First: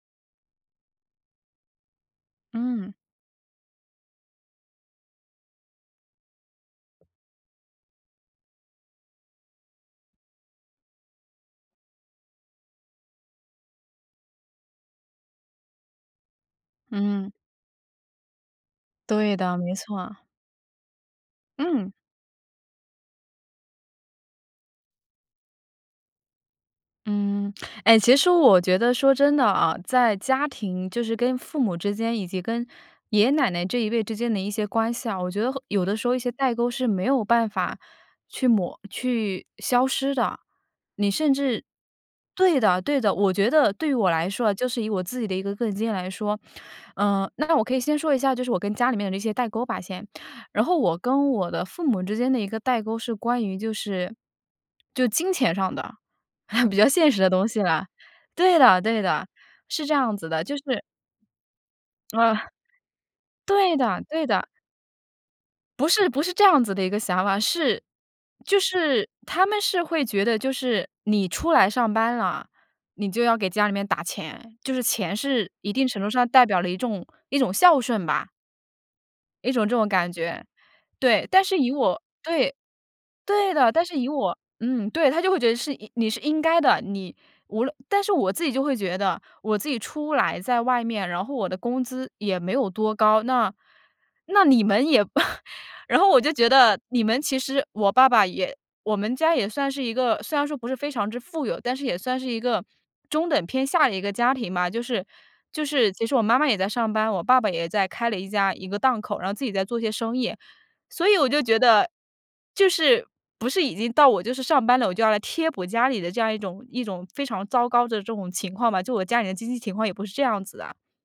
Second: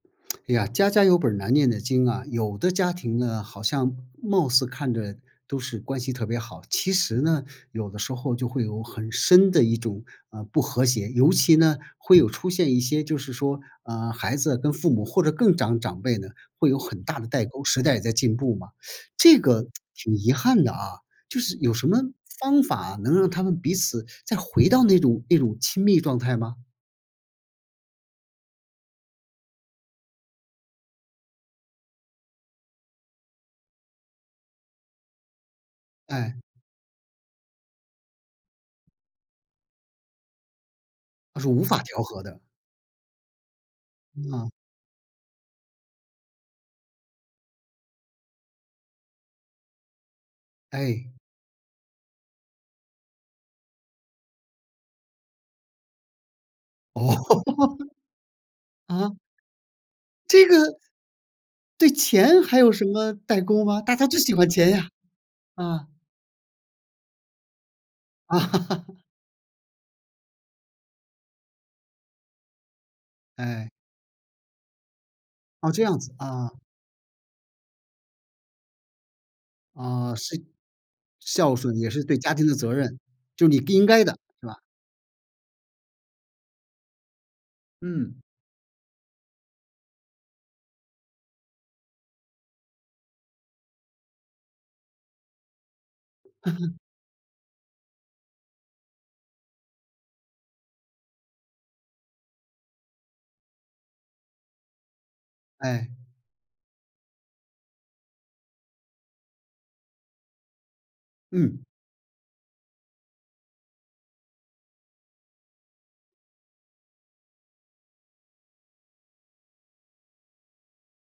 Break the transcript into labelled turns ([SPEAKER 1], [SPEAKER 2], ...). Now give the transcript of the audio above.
[SPEAKER 1] 哎呀，家家有本儿难念的经啊，有的
[SPEAKER 2] 嗯。
[SPEAKER 1] 家庭呢，好像貌似看着都是关系特别好，其实呢，有的时候就会有很深的一种，啊，不和谐，尤其呢，会有出现一些就是说，啊，孩子跟父母或者更长长辈呢，会有很大的
[SPEAKER 2] 嗯。
[SPEAKER 1] 代沟，时代也在进步嘛，
[SPEAKER 2] 对
[SPEAKER 1] 这
[SPEAKER 2] 的，
[SPEAKER 1] 个
[SPEAKER 2] 没
[SPEAKER 1] 挺
[SPEAKER 2] 错。
[SPEAKER 1] 遗憾的啊，就是有什
[SPEAKER 2] 嗯。
[SPEAKER 1] 么方法能让他们彼此再回到那种那种亲密状态吗？
[SPEAKER 2] 嗯，哎，其实我觉得说，真的啊，在家庭，就是跟父母之间以及跟爷爷奶奶这一辈之间的一些关系啊，我觉得后有的时候一些
[SPEAKER 1] 哎。
[SPEAKER 2] 代沟是没有办法去抹去消失的。你甚
[SPEAKER 1] 它是无
[SPEAKER 2] 至
[SPEAKER 1] 法调和的。
[SPEAKER 2] 对的对的。我觉得对于我来说
[SPEAKER 1] 嗯。
[SPEAKER 2] 啊，就是以我自己的一个个人经验来说呃，那我可以先说一下，就是我跟家里面的这些代沟吧，先。然后我
[SPEAKER 1] 哎。
[SPEAKER 2] 跟我的父母之间的一个代沟是关于就是就金钱上的。比较现
[SPEAKER 1] 哦。
[SPEAKER 2] 实的东西了。对 的对
[SPEAKER 1] 啊？
[SPEAKER 2] 的。是这样子的，
[SPEAKER 1] 这
[SPEAKER 2] 就
[SPEAKER 1] 个。
[SPEAKER 2] 是
[SPEAKER 1] 对钱
[SPEAKER 2] 啊。
[SPEAKER 1] 还有什么代沟
[SPEAKER 2] 对
[SPEAKER 1] 吗？大
[SPEAKER 2] 的，
[SPEAKER 1] 家最
[SPEAKER 2] 对
[SPEAKER 1] 喜
[SPEAKER 2] 的。
[SPEAKER 1] 欢钱呀，啊。
[SPEAKER 2] 不是不是这样子的一个想法，是就 是他们是会觉得，就是你出来上班了，你就要给家
[SPEAKER 1] 哎。
[SPEAKER 2] 里面打钱，就是钱是
[SPEAKER 1] 哦，
[SPEAKER 2] 一
[SPEAKER 1] 这
[SPEAKER 2] 定
[SPEAKER 1] 样
[SPEAKER 2] 程度
[SPEAKER 1] 子，
[SPEAKER 2] 上代
[SPEAKER 1] 啊。
[SPEAKER 2] 表了一种一种孝顺吧！一种这种感
[SPEAKER 1] 嗯，是，
[SPEAKER 2] 觉，对。但
[SPEAKER 1] 孝
[SPEAKER 2] 是以
[SPEAKER 1] 顺也
[SPEAKER 2] 我
[SPEAKER 1] 是对家庭
[SPEAKER 2] 对，
[SPEAKER 1] 的责任，就
[SPEAKER 2] 对
[SPEAKER 1] 你
[SPEAKER 2] 的，
[SPEAKER 1] 不
[SPEAKER 2] 但
[SPEAKER 1] 应
[SPEAKER 2] 是
[SPEAKER 1] 该
[SPEAKER 2] 以
[SPEAKER 1] 的，
[SPEAKER 2] 我
[SPEAKER 1] 是吧？
[SPEAKER 2] 嗯，对，她就会觉得是你是应该的，你无论但是
[SPEAKER 1] 嗯。
[SPEAKER 2] 我自己就会觉得，我自己出来在外面，然后我的工资也没有多高，那那你们也 然后我就觉得 你们其实我爸爸也我们家也算是一个，虽然说不是非常之富有，但是也算是一个中等偏下的一个家庭吧，就是就
[SPEAKER 1] 哎。
[SPEAKER 2] 是其实我妈妈也在上班，我爸爸也在开了一家一个档口，然后自己在做一些生意，所以我就觉
[SPEAKER 1] 嗯。
[SPEAKER 2] 得，就是，不是已经到我就是上班了，我就要来贴补家里的这样一种一种非常糟糕的这种情况吧，就我家里的经济情况也不是这样子的。